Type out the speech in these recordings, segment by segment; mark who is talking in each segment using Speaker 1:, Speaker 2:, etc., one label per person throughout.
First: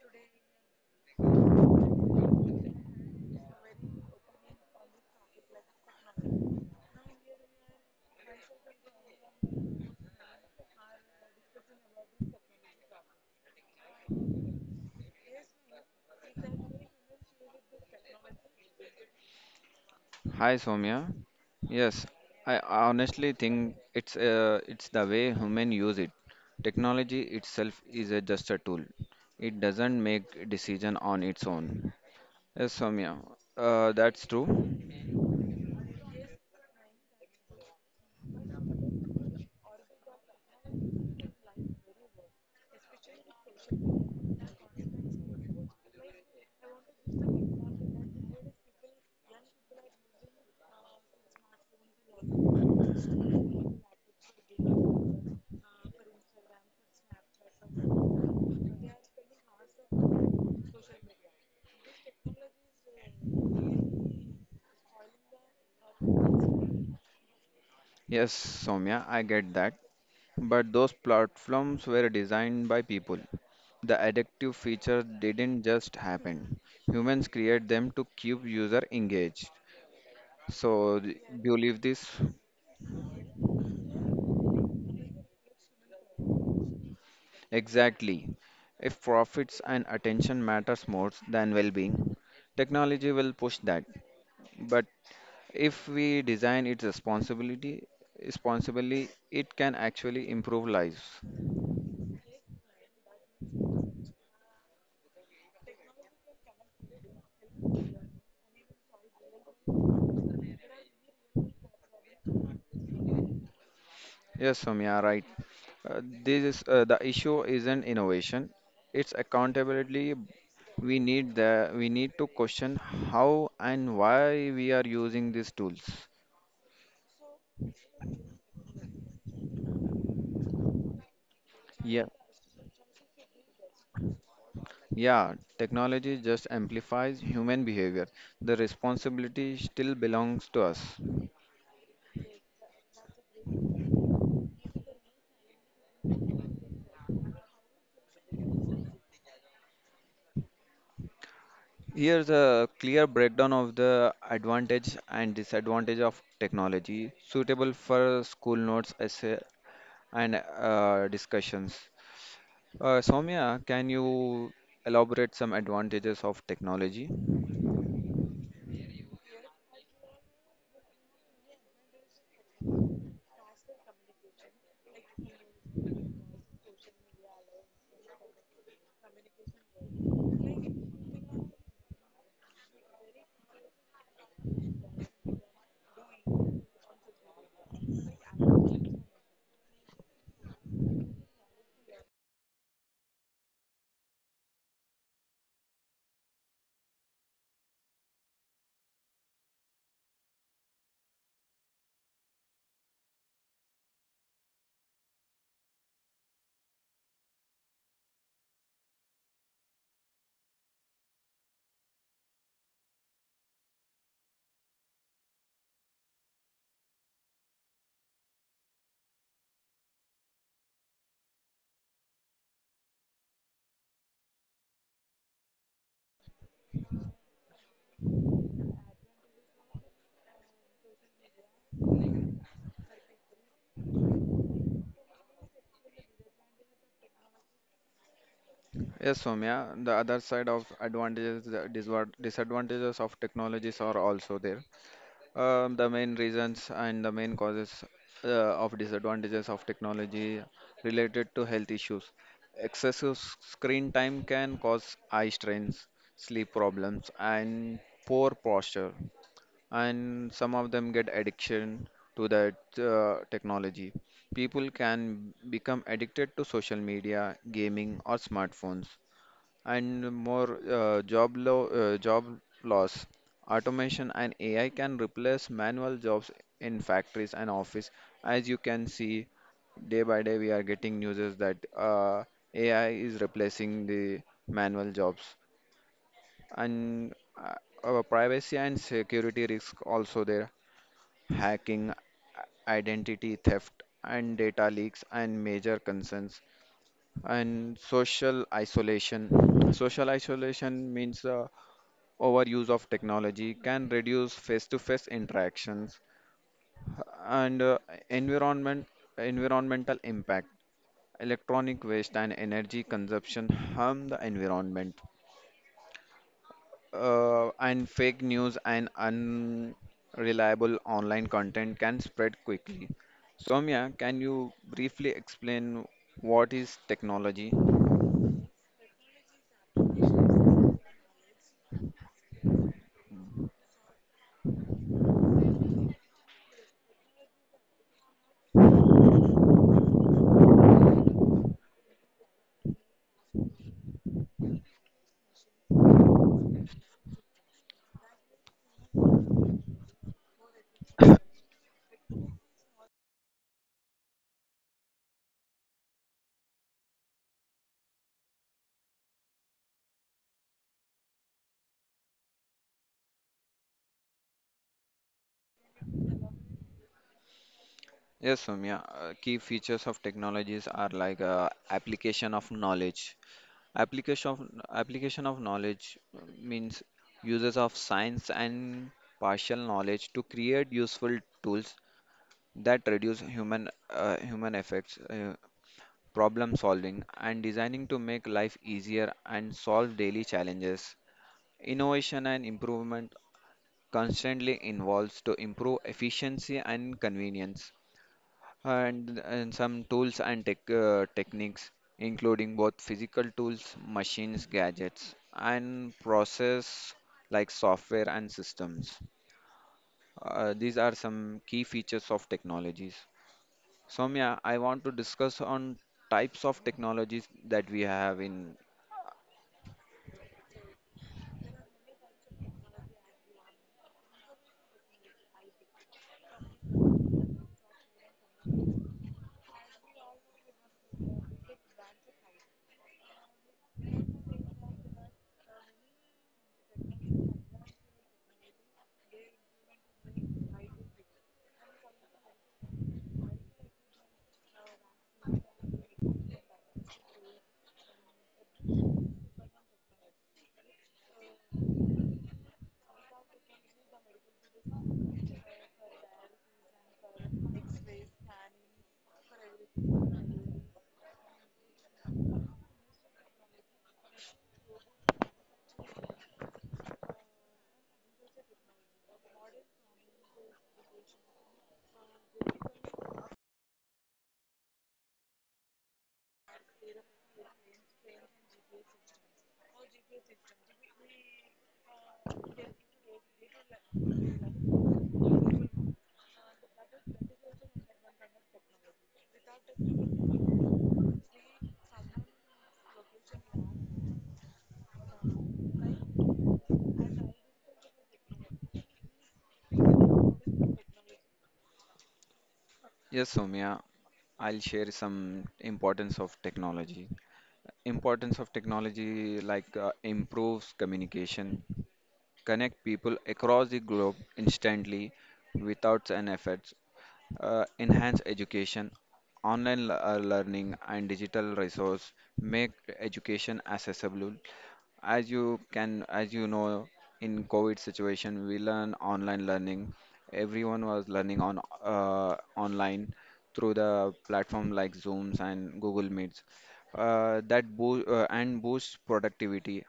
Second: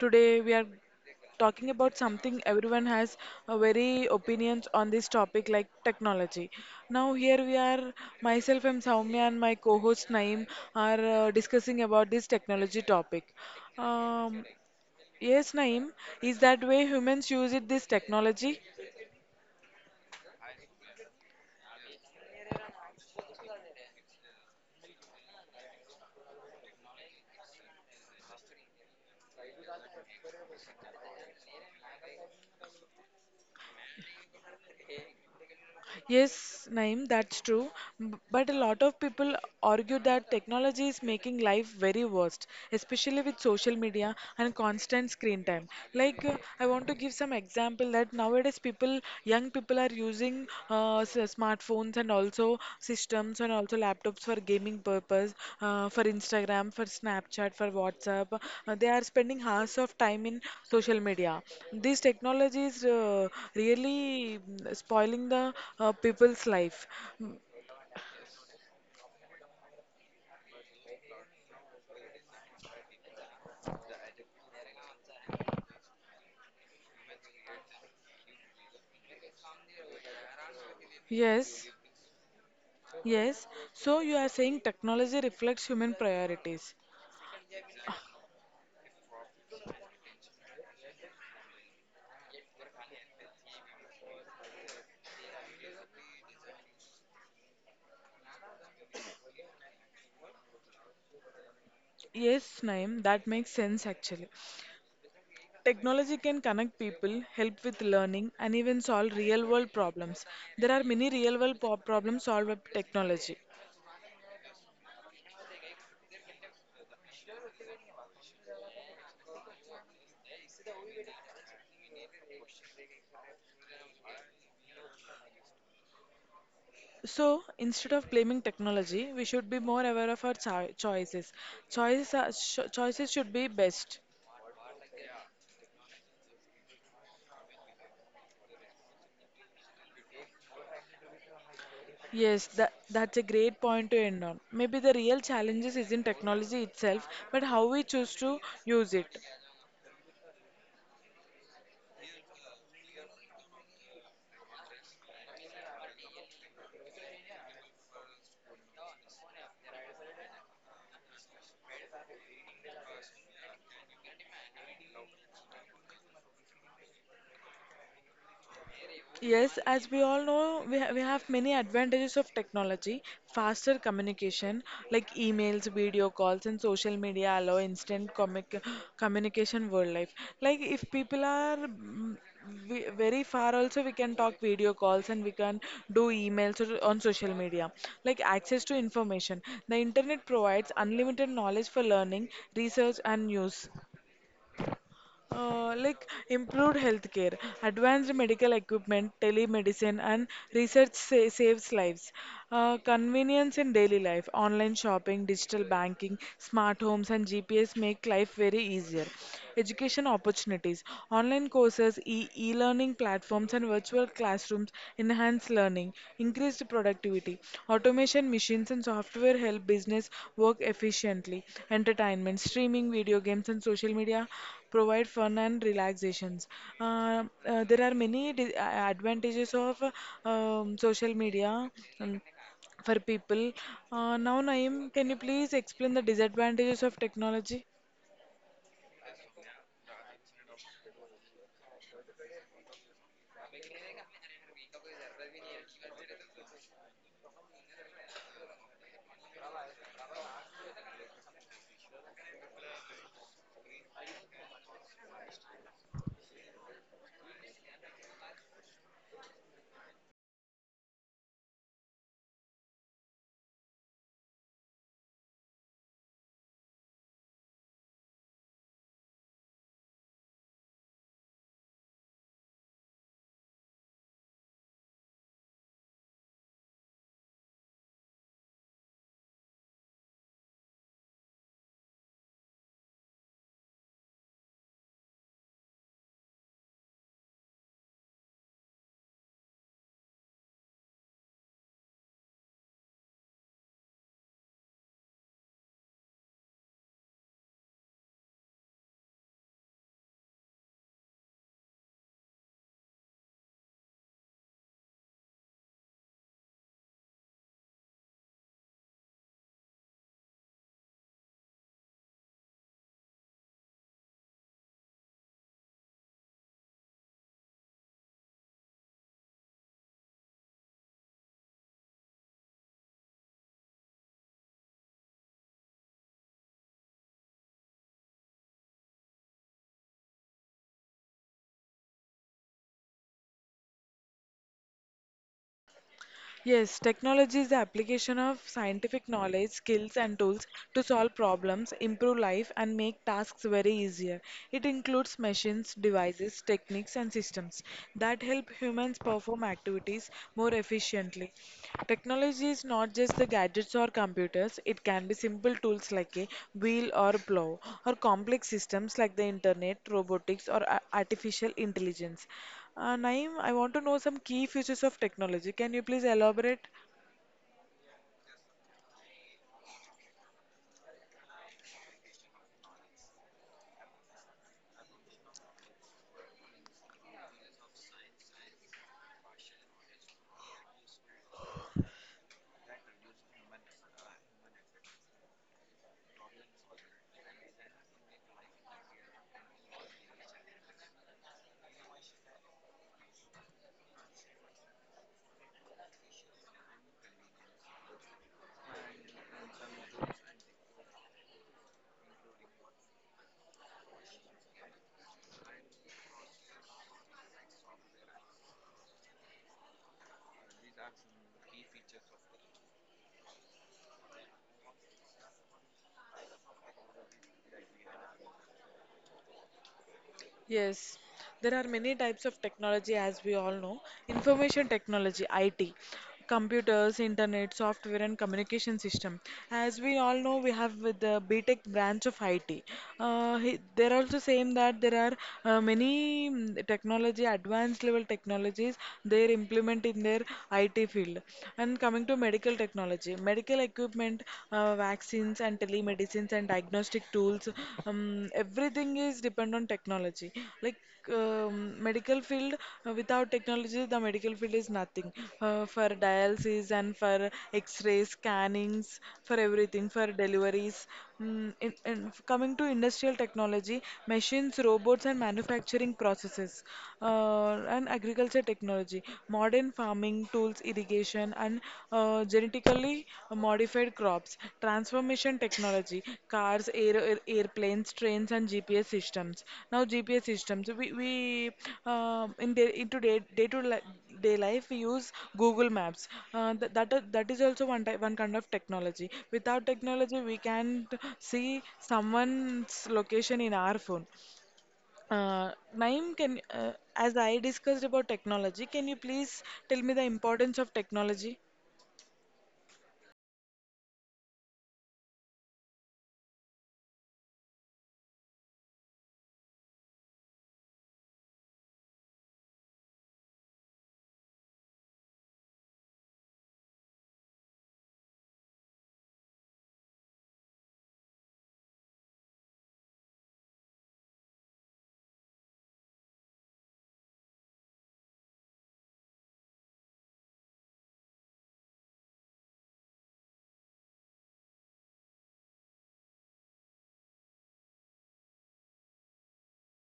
Speaker 1: Today we are talking about something everyone has a very opinions on this topic like technology. Now here we are myself I'm Soumya and my co-host Naeem are discussing about this technology topic. Um, yes Naeem, is that way humans use it this technology?
Speaker 2: Hi Soumya. Yes, I honestly think it's the way human use it. Technology itself is just a tool. It doesn't make decision on its own. Yes, Soumya. That's true.
Speaker 1: Yes, Naeem, that's true. But a lot of people argue that technology is making life very worst, especially with social media and constant screen time. Like, I want to give some example that nowadays people, young people are using smartphones phones and also systems and also laptops for gaming purpose, for Instagram, for Snapchat, for WhatsApp. They are spending hours of time in social media. This technology is really spoiling the people's life. Mm,
Speaker 2: Yes, Soumya, I get that. But those platforms were designed by people. The addictive feature didn't just happen. Humans create them to keep user engaged. So, do you
Speaker 1: Yes,
Speaker 2: believe this?
Speaker 1: yes. So you are saying technology reflects human priorities.
Speaker 2: Exactly. If profits and attention matters more than well-being, technology will push that. But if we design its responsibility responsibly, it can actually improve lives.
Speaker 1: Yes, Naeem, that makes sense actually. Technology can connect people, help with learning, and even solve real world problems. There are many real world problems solved by technology.
Speaker 2: Yes, Soumya, right. This is, the issue isn't innovation; it's accountability. We need to question how and why we are using these tools.
Speaker 1: So, instead of blaming technology, we should be more aware of our choices.
Speaker 2: Yeah.
Speaker 1: Choices, are, choices should be best.
Speaker 2: Yeah, technology just amplifies human behavior. The responsibility still belongs to us.
Speaker 1: Yes, that's a great point to end on. Maybe the real challenges is in technology itself, but how we choose to use it.
Speaker 2: Here's a clear breakdown of the advantage and disadvantage of technology, suitable for school notes, essay, and discussions. Soumya, can you elaborate some advantages of technology?
Speaker 1: Yes, as we all know, we have many advantages of technology. Faster communication, like emails, video calls, and social media allow instant comic communication world life. Like if people are very far, also we can talk video calls and we can do emails or on social media. Like access to information, the internet provides unlimited knowledge for learning, research, and news. Like improved healthcare, advanced medical equipment, telemedicine, and research saves lives. Convenience in daily life, online shopping, digital banking, smart homes, and GPS make life very easier. Education opportunities, online courses, e-learning platforms, and virtual classrooms enhance learning. Increased productivity. Automation, machines, and software help business work efficiently. Entertainment, streaming, video games, and social media provide fun and relaxations. There are many advantages of social media, um, for people. Now, Naeem, can you please explain the disadvantages of technology?
Speaker 2: Yes, Soumya, the other side of advantages, the disadvantages of technologies are also there. The main reasons and the main causes of disadvantages of technology related to health issues. Excessive screen time can cause eye strains, sleep problems, and poor posture. And some of them get addiction to that technology. People can become addicted to social media, gaming, or smartphones and more job loss. Automation and AI can replace manual jobs in factories and office. As you can see, day by day we are getting news that AI is replacing the manual jobs. And uh, our privacy and security risk also there. Hacking, identity theft, and data leaks and major concerns and social isolation means overuse of technology can reduce face-to-face interactions and environment environmental impact. Electronic waste and energy consumption harm the environment, and fake news and unreliable online content can spread quickly. Soumya, can you briefly explain what is technology?
Speaker 1: Yes, technology is the application of scientific knowledge, skills, and tools to solve problems, improve life, and make tasks very easier. It includes machines, devices, techniques, and systems that help humans perform activities more efficiently. Technology is not just the gadgets or computers, it can be simple tools like a wheel or plow, or complex systems like the internet, robotics, or artificial intelligence. Naeem, I want to know some key features of technology. Can you please elaborate?
Speaker 2: Yes, Soumya. Key features of technologies are like application of knowledge. Application of application of knowledge means uses of science and partial knowledge to create useful tools that reduce human effects, problem solving, and designing to make life easier and solve daily challenges. Innovation and improvement constantly involves to improve efficiency and convenience, and some tools and techniques, including both physical tools, machines, gadgets, and process like software and systems. Uh, these are some key features of technologies. Soumya, I want to discuss on types of technologies that we have in.
Speaker 1: Yes, there are many types of technology as we all know. Information technology, IT, computers, internet, software, and communication system. As we all know, we have with the BTech branch of IT. They're also saying that there are many technology, advanced level technologies they implement in their IT field. And coming to medical technology, medical equipment, vaccines and telemedicines and diagnostic tools, um, everything is depend on technology like, um, medical field. Without technology the medical field is nothing, for dialysis and for x-ray scannings, for everything, for deliveries. In coming to industrial technology, machines robots and manufacturing processes, and agriculture technology, modern farming tools, irrigation, and genetically modified crops, transformation technology, airplanes, trains, and GPS systems. Now, GPS systems, we in day, into day, day to day life, we use Google Maps. That is also one kind of technology. Without technology, we can't see someone's location in our phone. Naeem, can as I discussed about technology, can you please tell me the importance of technology?
Speaker 2: Yes, Soumya, I'll share some importance of technology. Importance of technology, like improves communication, connect people across the globe instantly without an effort, enhance education, learning, and digital resource make education accessible. As you know, in COVID situation, we learn online learning. Everyone was learning on online through the platform like Zooms and Google Meets. That boo and boosts productivity,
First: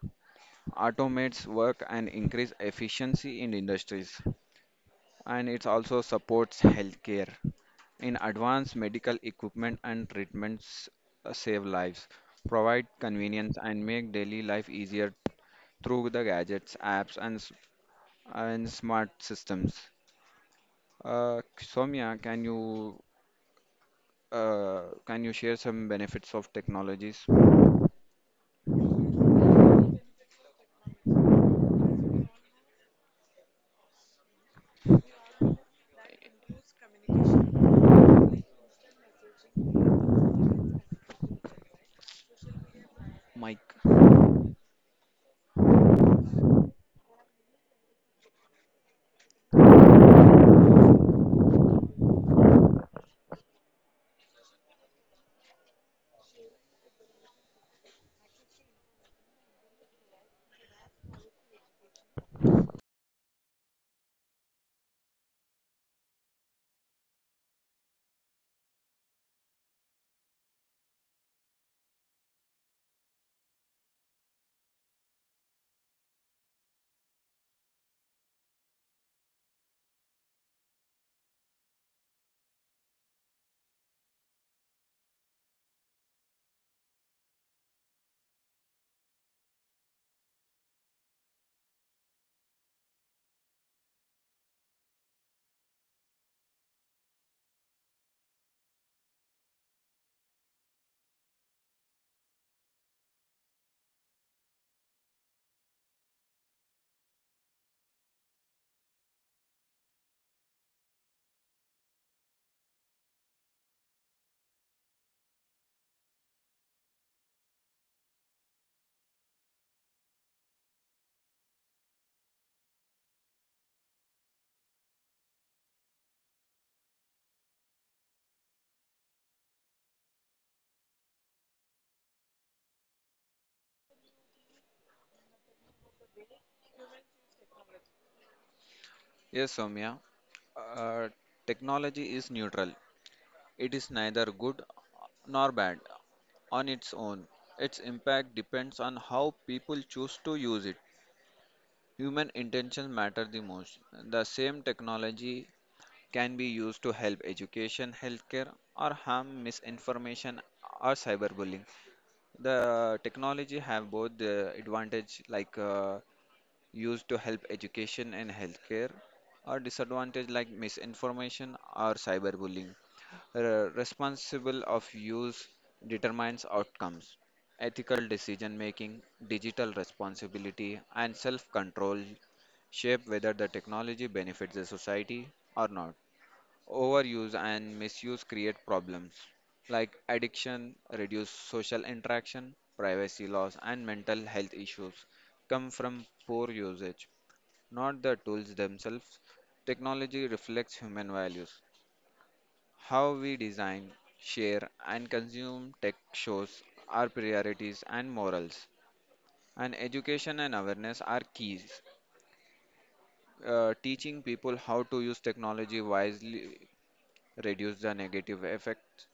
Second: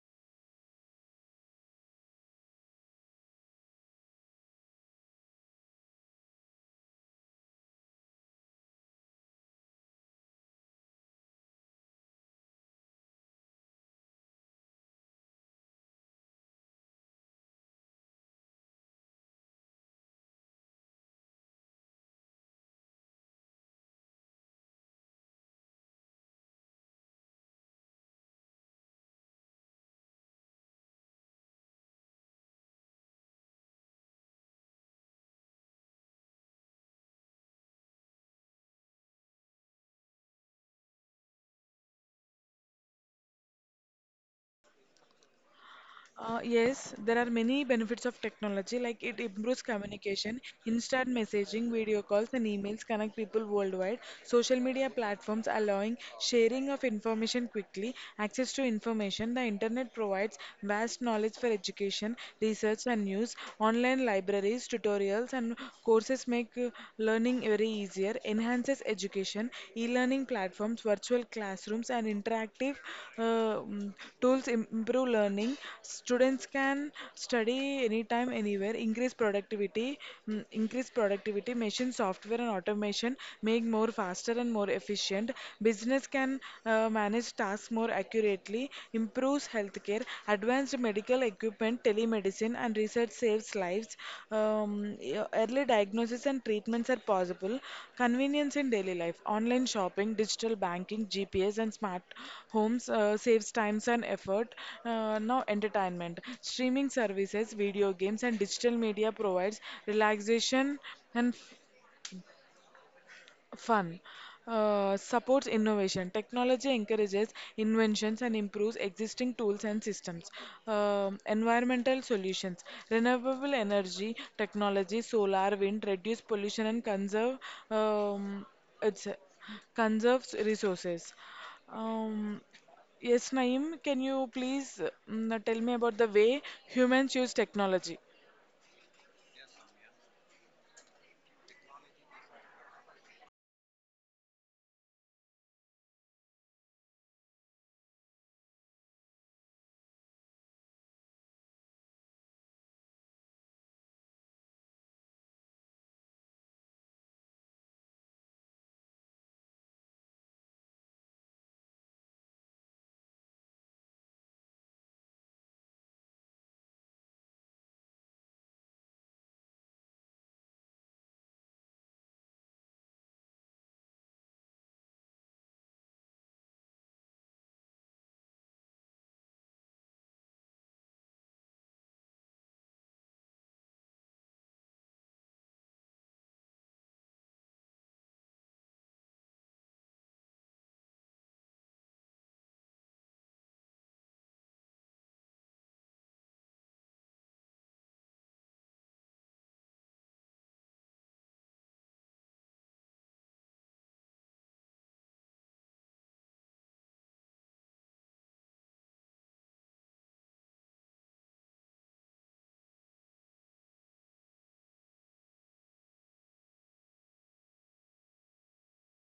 Speaker 2: automates work, and increase efficiency in industries. And it also supports healthcare. In advanced medical equipment and treatments, save lives, provide convenience, and make daily life easier through the gadgets, apps, and smart systems. Soumya, uh, can you share some benefits of technologies? Mike.
Speaker 1: Yes, there are many benefits of technology, like it improves instant messaging, video calls, and emails connect people worldwide. Social media platforms allowing sharing of information quickly, access to information. The internet provides vast knowledge for education, research, and news. Online libraries, tutorials, and courses make learning very easier, enhances education. E learning platforms programs, virtual classrooms, and interactive uh, mm, tools improve learning. Students can study anytime, anywhere, increase productivity, machine software and automation make more faster and more efficient. Business can manage tasks more accurately, improves healthcare, advanced medical medical equipment, telemedicine, and research saves lives. Early diagnosis and treatments are possible. Convenience in daily life, online shopping, digital banking, GPS, and smart homes saves times and effort. Now, entertainment, streaming services, video games, and digital media provides relaxation and fun. Supports innovation. Technology encourages inventions and improves existing tools and systems. Environmental solutions. Renewable energy technology, solar, wind, reduce pollution and conserve, um, it's, conserves resources. Um, yes, Naeem, can you please tell me about the way humans use technology?
Speaker 2: Yes, Soumya. Uh, technology is neutral. It is neither good nor bad on its own. Its impact depends on how people choose to use it. Human intentions matter the most. The same technology can be used to help education, healthcare, or harm misinformation or cyberbullying. The technology have both the advantage, like used to help education and healthcare, or disadvantage like misinformation or cyberbullying. Responsible of use determines outcomes. Ethical decision making, digital responsibility, and self control shape whether the technology benefits the society or not. Overuse and misuse create problems like addiction, reduced social interaction, privacy loss, and mental health issues come from poor usage, not the tools themselves. Technology reflects human values. How we design, share, and consume tech shows our priorities and morals. And education and awareness are keys. Teaching people how to use technology wisely reduce the negative effects.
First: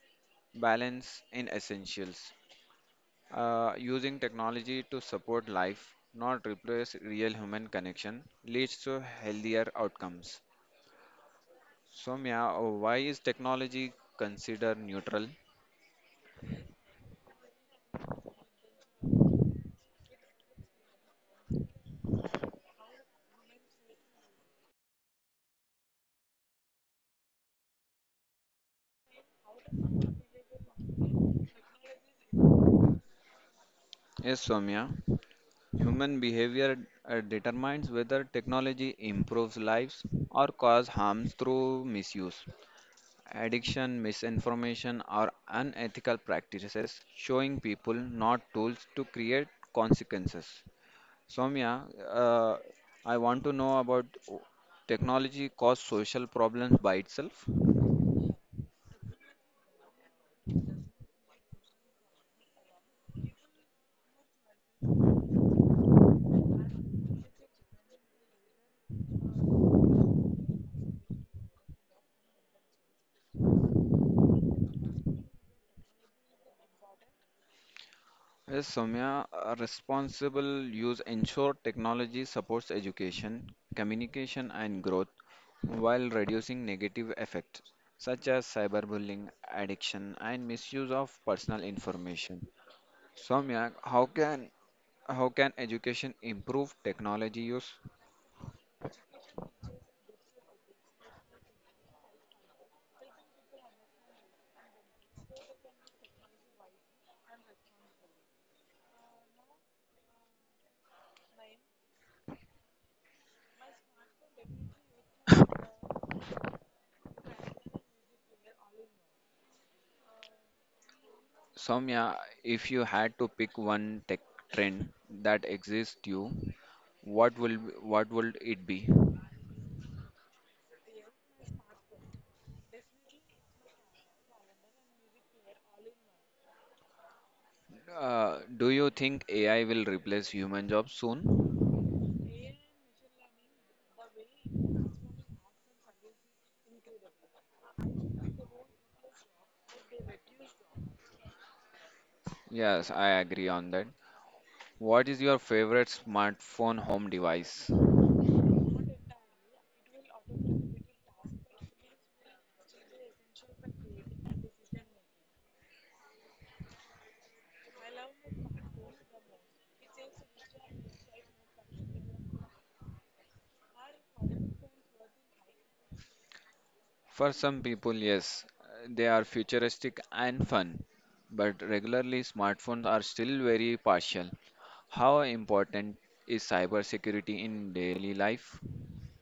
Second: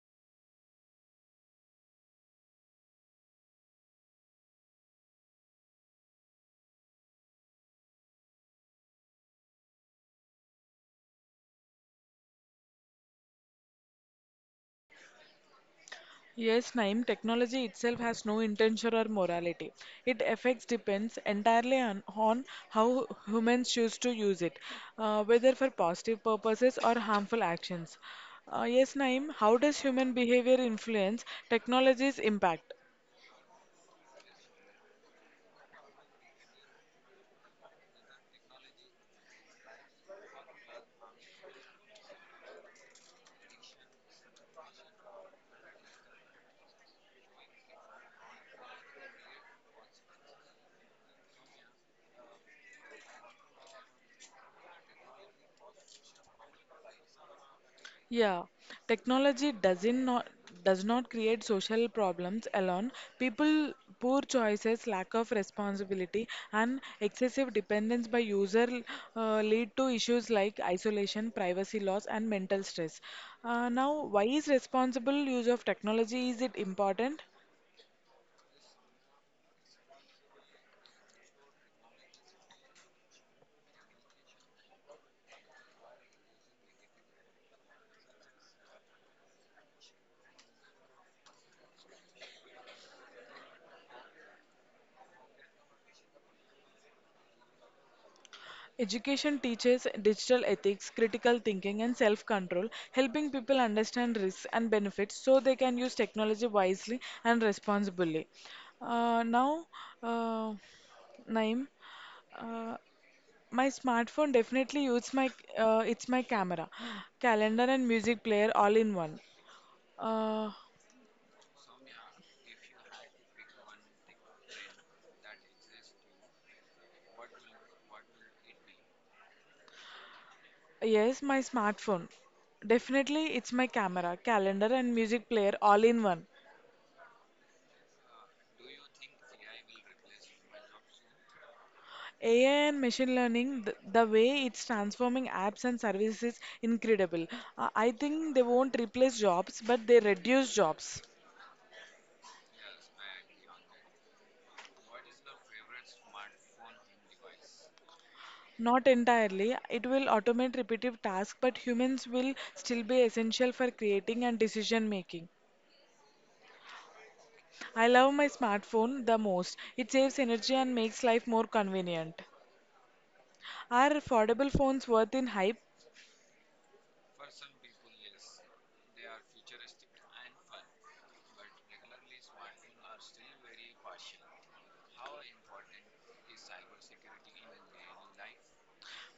Speaker 2: Balance in essentials. Using technology to support life, not replace real human connection, leads to healthier outcomes. Soumya, why is technology considered neutral?
Speaker 1: Yes, Naeem, technology itself has no intention or morality. It affects depends entirely on how humans choose to use it, whether for positive purposes or harmful actions. Yes, Naeem, how does human behavior influence technology's impact?
Speaker 2: Yes, Soumya. Human behavior determines whether technology improves lives or causes harms through misuse, addiction, misinformation, or unethical practices, showing people not tools to create consequences. Soumya, uh, I want to know about o- technology cause social problems by itself.
Speaker 1: Yeah, technology does not create social problems alone. People poor choices, lack of responsibility, and excessive dependence by user lead to issues like isolation, privacy loss, and mental stress. Now, why is responsible use of technology is it important?
Speaker 2: Yes, Soumya, a responsible use ensure technology supports education, communication, and growth while reducing negative effects such as cyberbullying, addiction, and misuse of personal information. Soumya, how can education improve technology use?
Speaker 1: Education teaches digital ethics, critical thinking, and self control, helping people understand risks and benefits so they can use technology wisely and responsibly. Uh, now, uh, Naim, uh, my smartphone definitely uses my it's my camera, calendar, and music player all in one. Uh,
Speaker 2: Soumya, if you had to pick one tech trend that exists you, what will what would it be?
Speaker 1: yes, my smartphone. Definitely, it's my camera, calendar, and music player all in one.
Speaker 2: Do you think AI will replace human jobs soon?
Speaker 1: AI and machine learning, the way it's transforming apps and services is incredible. I think they won't replace jobs, but they reduce jobs.
Speaker 2: Yes, I agree on that. What is your favorite smartphone home device?
Speaker 1: Not entirely. It will automate repetitive tasks, but humans will still be essential for creating and decision making. I love my smartphone the most. It saves energy and makes life more convenient. Are affordable phones worth in hype?
Speaker 2: For some people, yes, they are futuristic and fun, but regularly smartphones are still very partial. How important is cybersecurity in daily life?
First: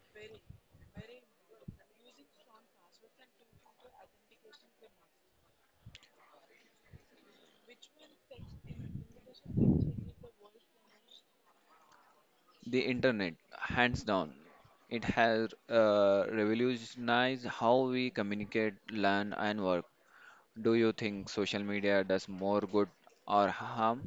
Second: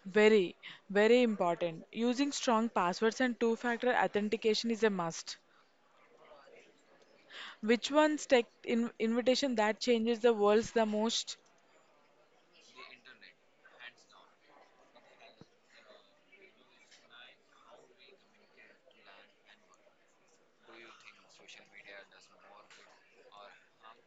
Speaker 1: Very, very important. Using strong passwords and two factor authentication is a must. Which one's tech in invitation that changes the world's the most?
Speaker 2: The internet, hands down. It has revolutionized how we communicate, learn, and work. Do you think social media does more good or harm?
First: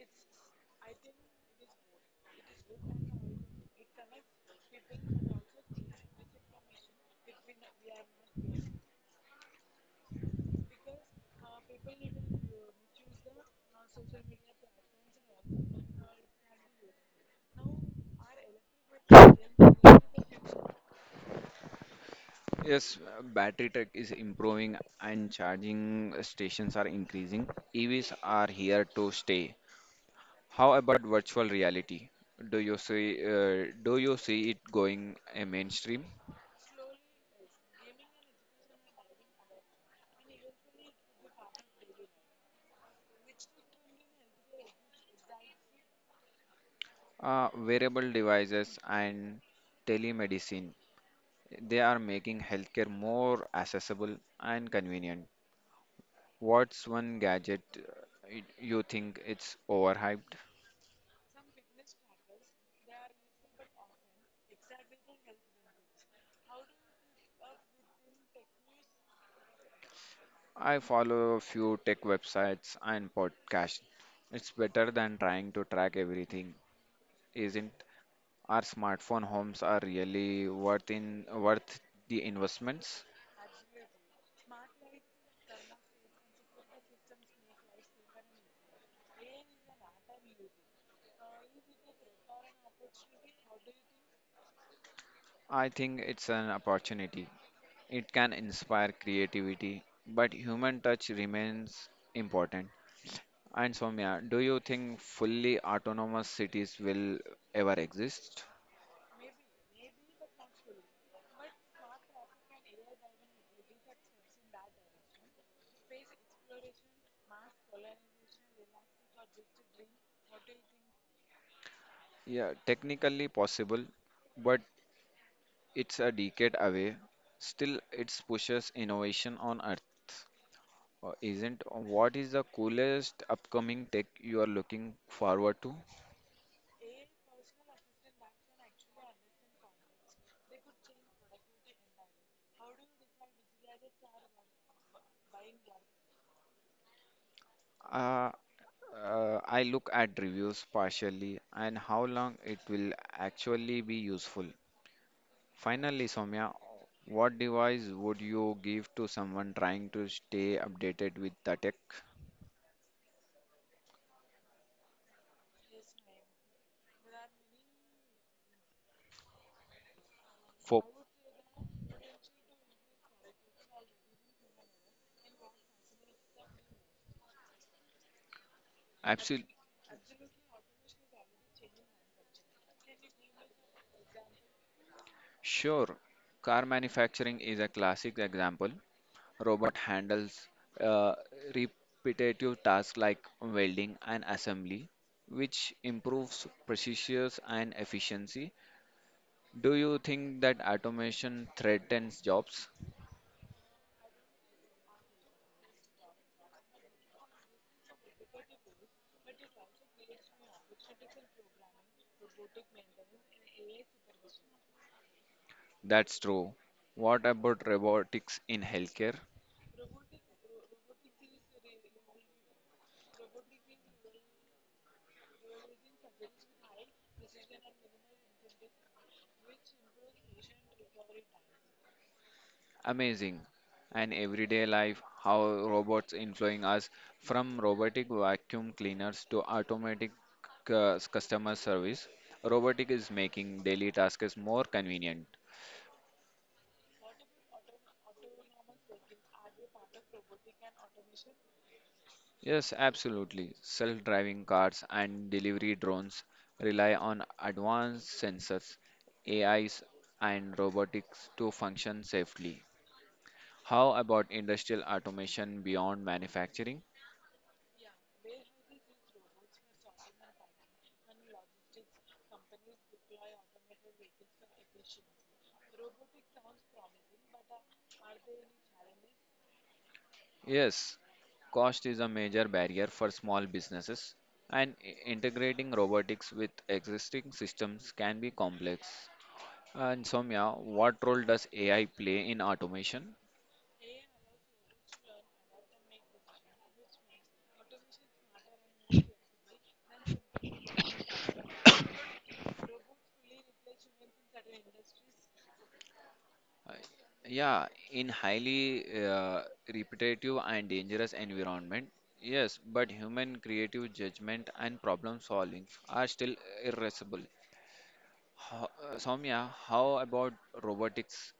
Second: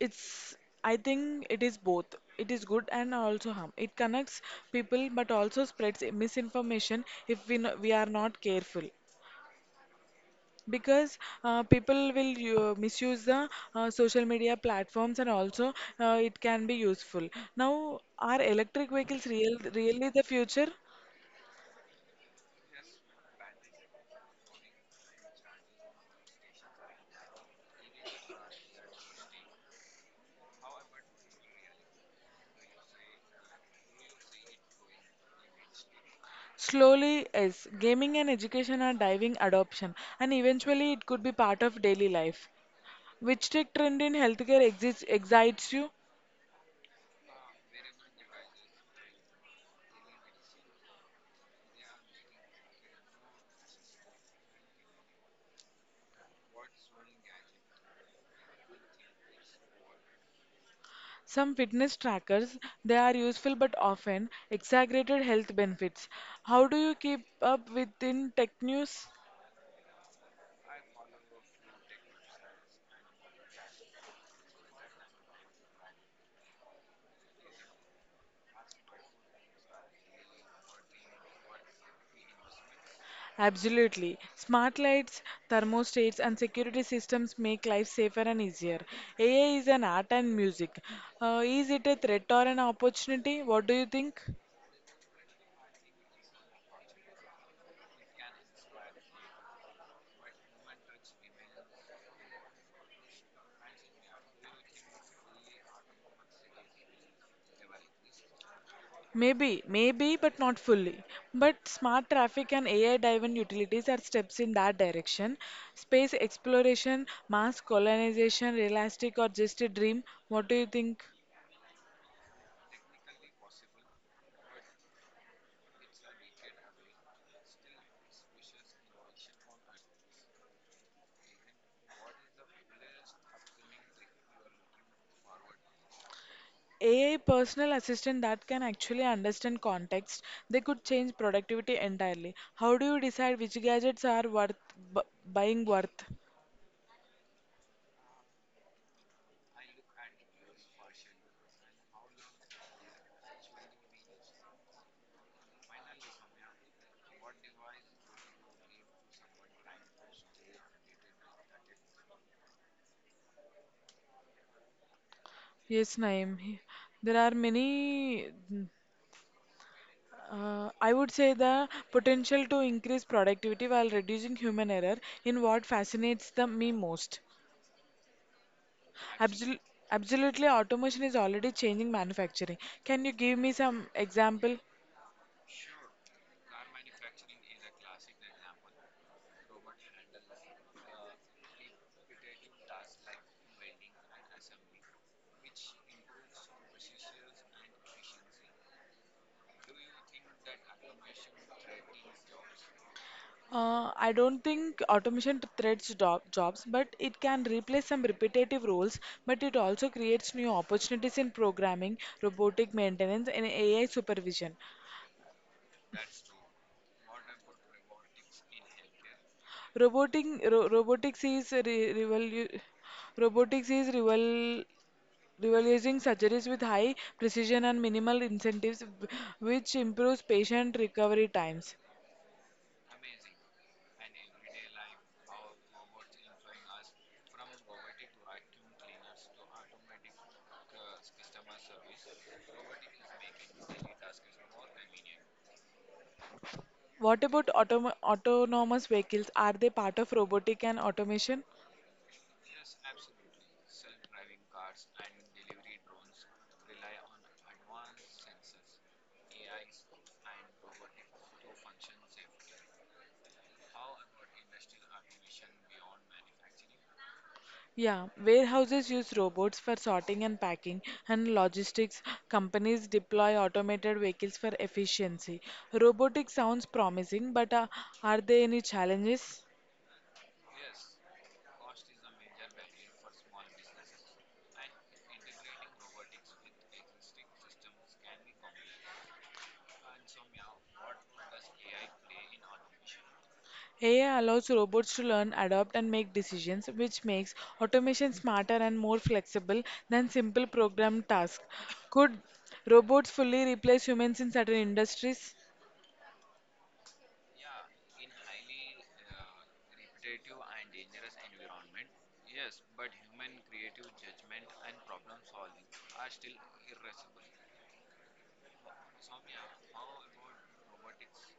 Speaker 1: It's I think it is both. It is good and also harm. It connects people but also spreads misinformation if we are not careful. Because people will misuse the social media platforms and also it can be useful. Now, are electric vehicles really the future?
Speaker 2: Yes, battery tech is improving and charging stations are increasing. EVs are here to stay. How about virtual reality? Do you see it going a mainstream?
Speaker 1: Slowly, yes. Gaming and education are driving adoption, and eventually it could be part of daily life. Which tech trend in healthcare excites you?
Speaker 2: Wearable devices and telemedicine, they are making healthcare more accessible and convenient. What's one gadget you think it's overhyped?
Speaker 1: Some fitness trackers, they are useful but often exaggerated health benefits. How do you keep up within tech news?
Speaker 2: I follow a few tech websites and podcasts. It's better than trying to track everything, isn't? Our smartphone homes are really worth the investments.
Speaker 1: Absolutely. Smart lights, thermostats, and security systems make life safer and easier. AI is an art and music. Is it a threat or an opportunity? What do you think?
Speaker 2: I think it's an opportunity. It can inspire creativity, but human touch remains important. And Soumya, do you think fully autonomous cities will ever exist?
Speaker 1: Maybe, maybe, but not fully. But smart traffic and AI-driven utilities are steps in that direction. Space exploration, mass colonization, realistic or just a dream? What do you think?
Speaker 2: Yeah, technically possible, but it's a decade away. Still, it pushes innovation on Earth, isn't? What is the coolest upcoming tech you are looking forward to?
Speaker 1: AI personal assistant that can actually understand context, they could change productivity entirely. How do you decide which gadgets are worth bu buying worth?
Speaker 2: Uh, I look at reviews partially and how long it will actually be useful. Finally, Soumya, what device would you give to someone trying to stay updated with the tech?
Speaker 1: Yes, Naeem. There are many.
Speaker 2: For
Speaker 1: I would say the potential to increase productivity while reducing human error in what fascinates me most.
Speaker 2: absolutely.
Speaker 1: Absol absolutely, automation is already changing manufacturing. Can you give me some example?
Speaker 2: Sure. Car manufacturing is a classic example. Robot handles uh, repetitive tasks like welding and assembly, which improves precision and efficiency. Do you think that automation threatens jobs?
Speaker 1: I don't think automation jobs, but it can replace some repetitive roles. But it also creates new opportunities in programming, robotic maintenance, and AI supervision.
Speaker 2: That's true. What about robotics in healthcare?
Speaker 1: Roboting ro- robotics is re- revolu- robotics is revol- revolutionizing surgeries with high precision and minimal incentives, which improves patient recovery times.
Speaker 2: Amazing. And everyday life, how robots influence us from robotic vacuum cleaners to automatic customer service. Robotic is making daily tasks more convenient.
Speaker 1: What about autonomous vehicles? Are they part of robotic and automation?
Speaker 2: Yes, absolutely. Self driving cars and delivery drones rely on advanced sensors, AIs, and robotics to function safely. How about industrial automation beyond manufacturing?
Speaker 1: Yeah, warehouses use robots for sorting and packing, and logistics companies deploy automated vehicles for efficiency. Robotics sounds promising, but are there any challenges?
Speaker 2: Yes, cost is a major barrier for small businesses, and integrating robotics with existing systems can be complex. And Soumya, what role does AI play in automation?
Speaker 1: AI allows robots to learn, adapt, and make decisions, which makes automation smarter and more flexible than simple programmed tasks. Could robots fully replace humans in certain industries?
Speaker 2: Uh, Yeah, in highly repetitive and dangerous environment, yes, but human creative judgment and problem solving are still irrepressible. Soumya, how about robotics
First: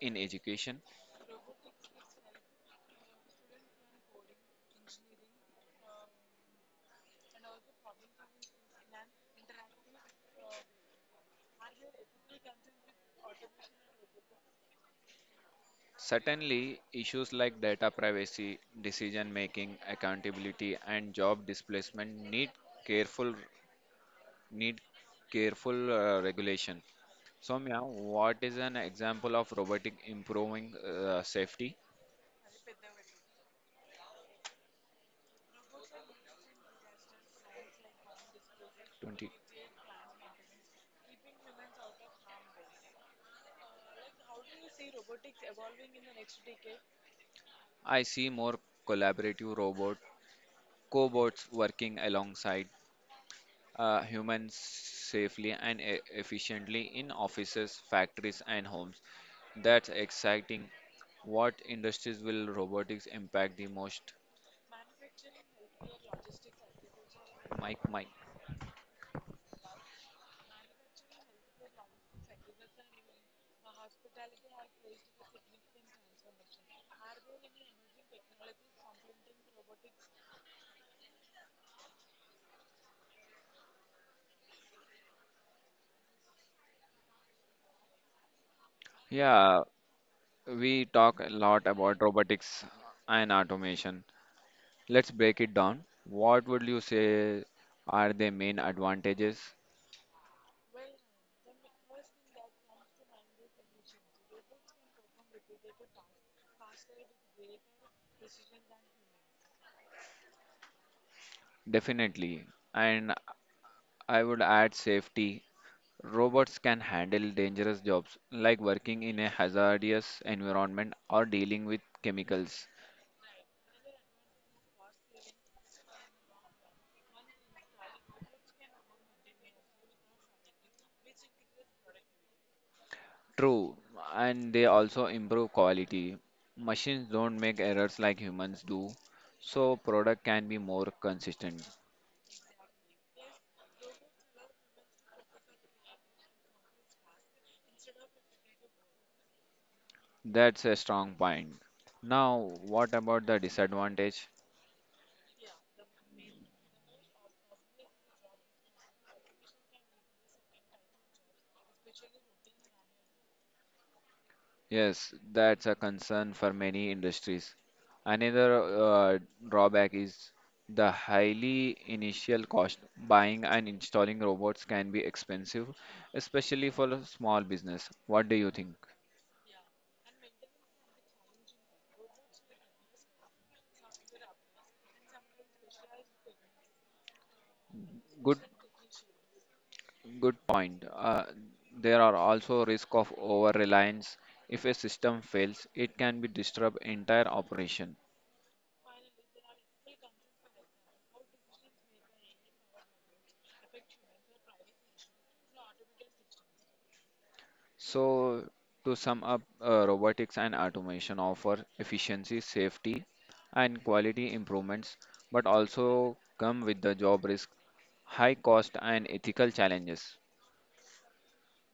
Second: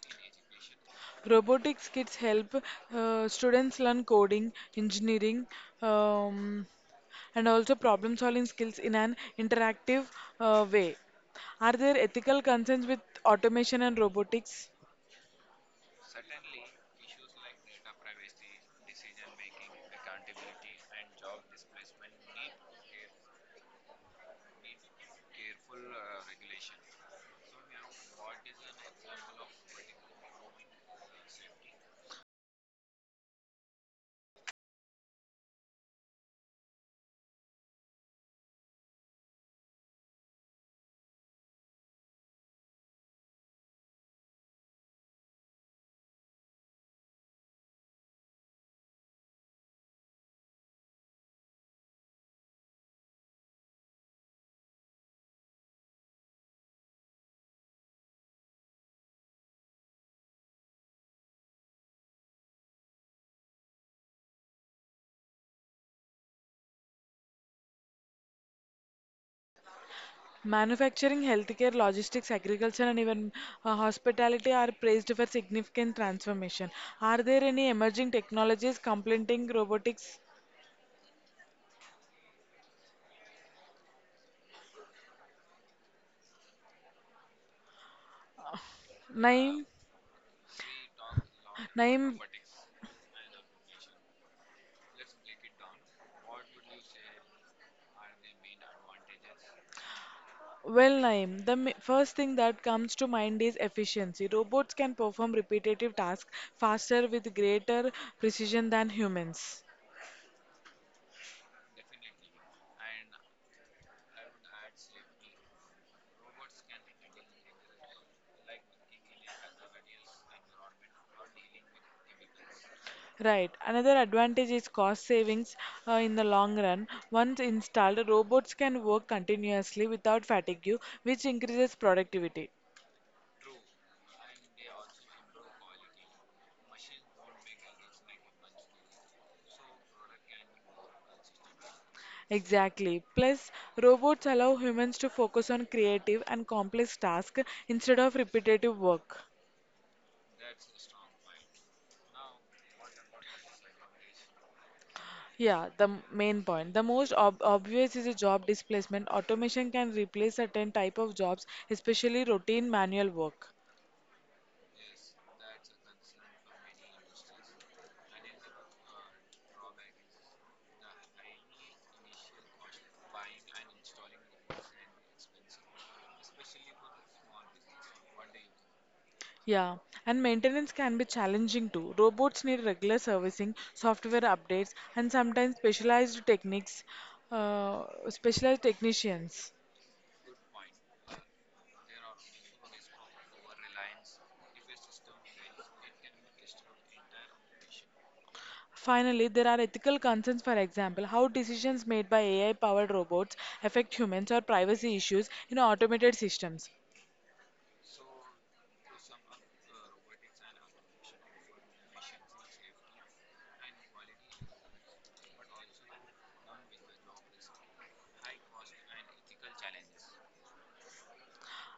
Speaker 2: in education?
Speaker 1: Robotics kits help students learn coding, engineering, um, and also problem solving skills in an interactive way. Are there ethical concerns with automation and robotics?
Speaker 2: Certainly, issues like data privacy, decision making, accountability, and job displacement careful need careful regulation. Soumya, what is an example of robotic improving safety? 20. I see more collaborative robot cobots working alongside humans safely and efficiently in offices, factories, and homes. That's exciting. What industries will robotics impact the most? Mike, Mike.
Speaker 1: Manufacturing, healthcare, logistics, agriculture, and even hospitality are praised for significant transformation. Are there any emerging technologies complementing robotics? Naim,
Speaker 2: Yeah, we talk a lot about
Speaker 1: Naim,
Speaker 2: robotics and automation. Let's break it down. What would you say are the main advantages?
Speaker 1: well, Naim, the first thing that comes to mind is efficiency. Robots can perform repetitive tasks faster with greater precision than humans.
Speaker 2: Definitely. And I would add safety. Robots can handle dangerous jobs like working in a hazardous environment or dealing with chemicals.
Speaker 1: Right. Another advantage is cost savings in the long run. Once installed, robots can work continuously without fatigue, which increases productivity.
Speaker 2: True. And they also improve quality. Machines don't make errors like humans do, so product can be more consistent.
Speaker 1: Exactly. Plus, robots allow humans to focus on creative and complex tasks instead of repetitive work.
Speaker 2: That's a strong point. Now, what about the disadvantage?
Speaker 1: Yeah, the main point. The most ob obvious is a job displacement. Automation can replace certain type of jobs, especially routine manual work.
Speaker 2: Yes, that's a concern for many industries. Another drawback is the highly initial cost. Buying and installing robots can be expensive, especially for a small business. What do you think?
Speaker 1: Yeah, and maintenance can be challenging too. Robots need regular servicing, software updates, and sometimes specialized techniques,
Speaker 2: Good,
Speaker 1: specialized technicians.
Speaker 2: good point. There are also risk of over reliance. If a system fails, it can be disrupt entire operation.
Speaker 1: Finally, there are ethical concerns, for example, how decisions made by AI powered robots affect humans or privacy issues in automated systems.
Speaker 2: So, to sum up, robotics and automation offer efficiency, safety, and quality improvements, but also come with the job risk, high cost, and ethical challenges.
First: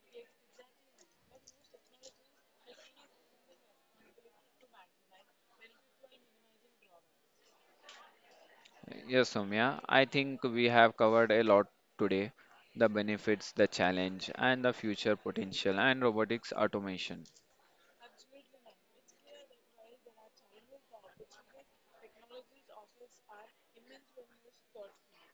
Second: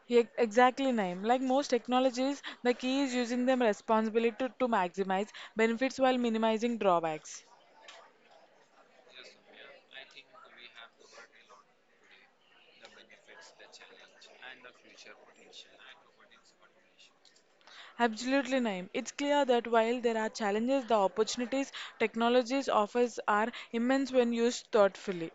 Speaker 1: Exactly, Naim. Like most technologies, the key is using them responsibly to maximize benefits while minimizing drawbacks.
Speaker 2: Yes, Soumya, I think we have covered a lot today, the benefits, the challenge, and the future potential, and robotics automation.
Speaker 1: Absolutely, Naeem. It's clear that while there are challenges, the opportunities technologies offers are immense when used thoughtfully.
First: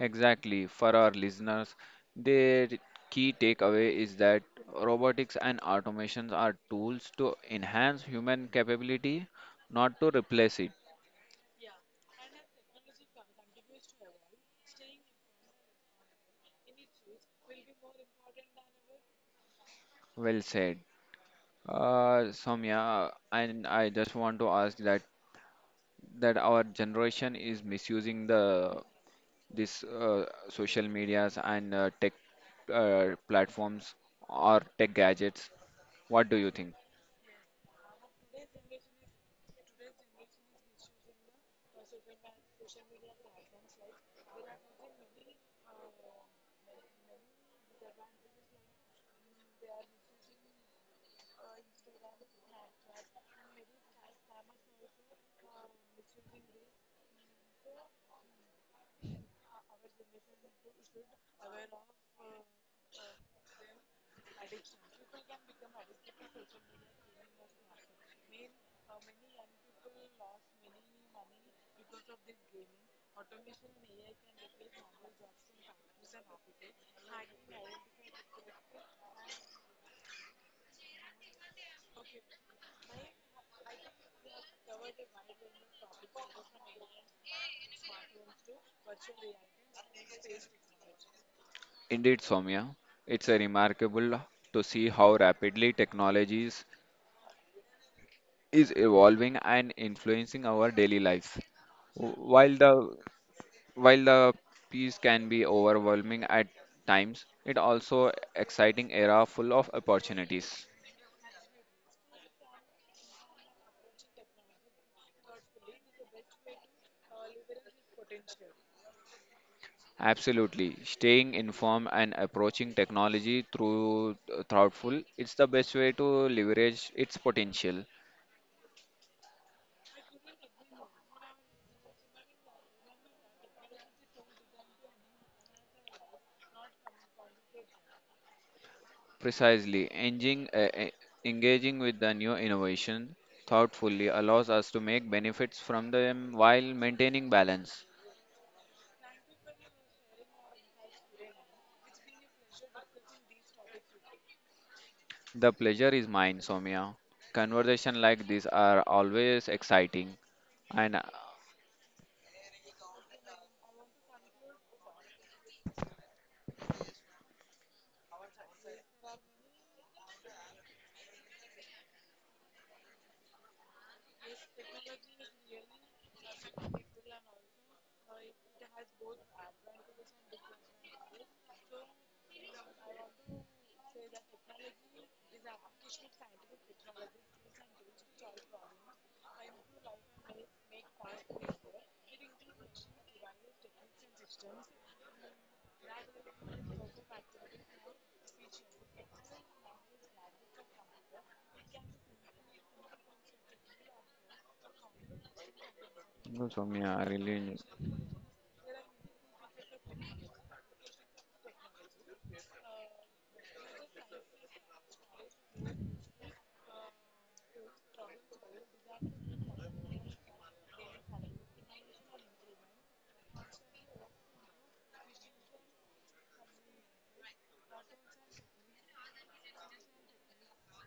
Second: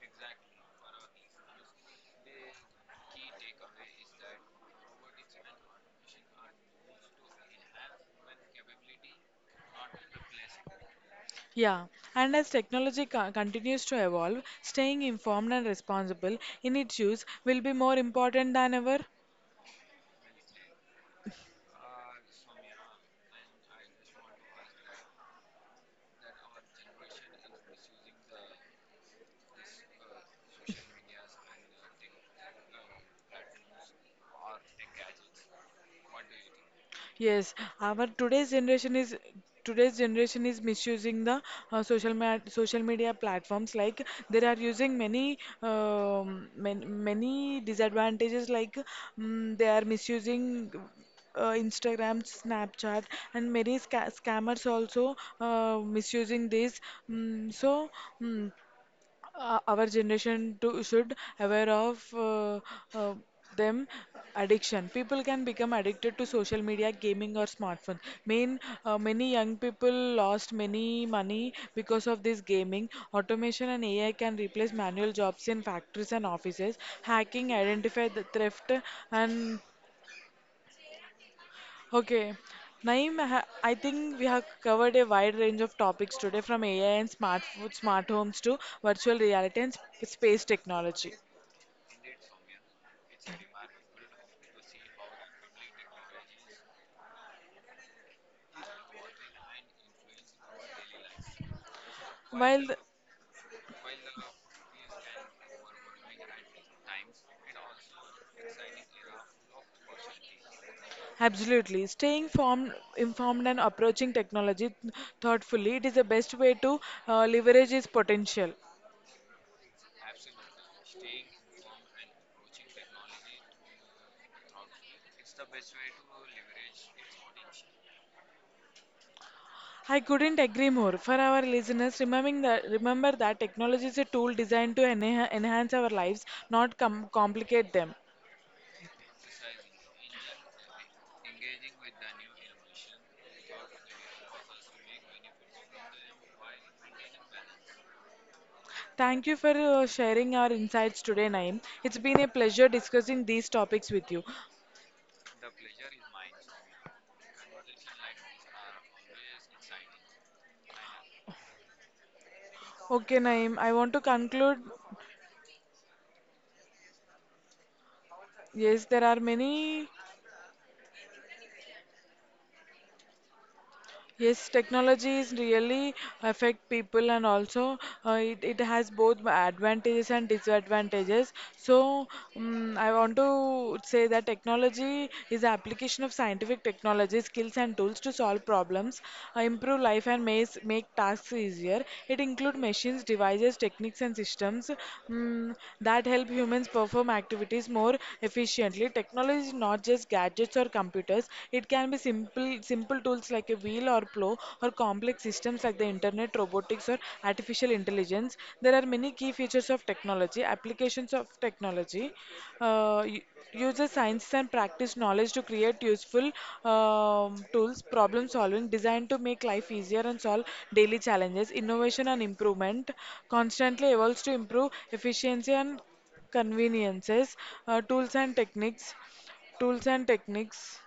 Speaker 2: Exactly. For our listeners, their key takeaway is that robotics and automations are tools to enhance human capability, not to replace it.
Speaker 1: Yeah, and as technology continues to evolve, staying informed and responsible in its use will be more important than ever.
Speaker 2: Well said. Soumya, and I just want to ask that that our generation is misusing the this social medias and tech platforms or tech gadgets. What do you think?
Speaker 1: Yes, our today's generation is misusing the social media platforms. Like they are using many many disadvantages. Like they are misusing Instagram, Snapchat, and many scammers also misusing this. Mm so. mm our generation should aware of uh, them. Addiction, people can become addicted to social media, gaming, or smartphone main, many young people lost many money because of this gaming. Automation and AI can replace manual jobs in factories and offices. Hacking, identify the theft, and okay, Naeem, I think we have covered a wide range of topics today from AI and smart food, smart homes to virtual reality and space technology.
Speaker 2: Indeed, Soumya, it's a remarkable to see how rapidly technologies is evolving and influencing our daily life. While
Speaker 1: While
Speaker 2: the while the piece can be overwhelming at times, it also exciting era full of opportunities.
Speaker 1: Absolutely, staying informed and approaching technology thoughtfully, it is the best way to leverage its potential.
Speaker 2: Absolutely, staying informed and approaching technology through thoughtful, it's the best way to leverage its potential.
Speaker 1: I couldn't agree more. For our listeners, remember that technology is a tool designed to enhance our lives, not complicate them.
Speaker 2: Precisely, engaging with the new innovation thoughtfully allows us to make benefits from them while maintaining balance.
Speaker 1: Thank you for sharing our insights today, Naeem. It's been a pleasure discussing these topics with you.
Speaker 2: The pleasure is mine, Soumya. Conversation like this are always exciting. And
Speaker 1: Okay, Naeem, I want to conclude. Yes, there are many Yes, technology is really affect people and also it has both advantages and disadvantages. So I want to say that technology is the application of scientific technology, skills and tools to solve problems, improve life and make tasks easier. It includes machines, devices, techniques and systems that help humans perform activities more efficiently. Technology is not just gadgets or computers, it can be simple tools like a wheel or plow or complex systems like the internet,
Speaker 2: no,
Speaker 1: robotics
Speaker 2: Soumya,
Speaker 1: or artificial intelligence. There are many key features of technology, applications of technology. Uses science and practice knowledge to create useful tools, problem solving designed to make life easier and solve daily challenges. Innovation and improvement constantly evolves to improve efficiency and conveniences, tools and techniques, tools and techniques.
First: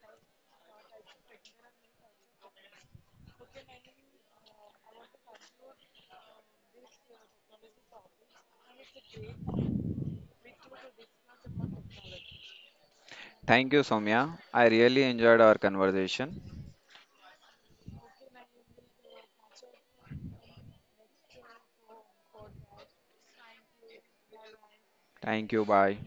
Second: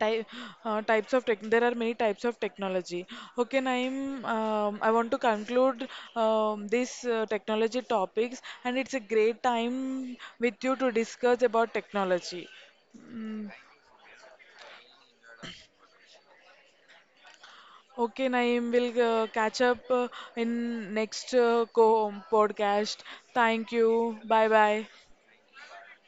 Speaker 1: Ty types of tech. There are many types of technology. Okay, Naeem, I want to conclude this technology topics, and it's a great time with you to discuss about technology. Mm,
Speaker 2: thank you, Soumya. I really enjoyed our conversation.
Speaker 1: okay, Naeem, we'll catch up in next co podcast. Thank you. Bye bye.
Speaker 2: Thank you. Bye.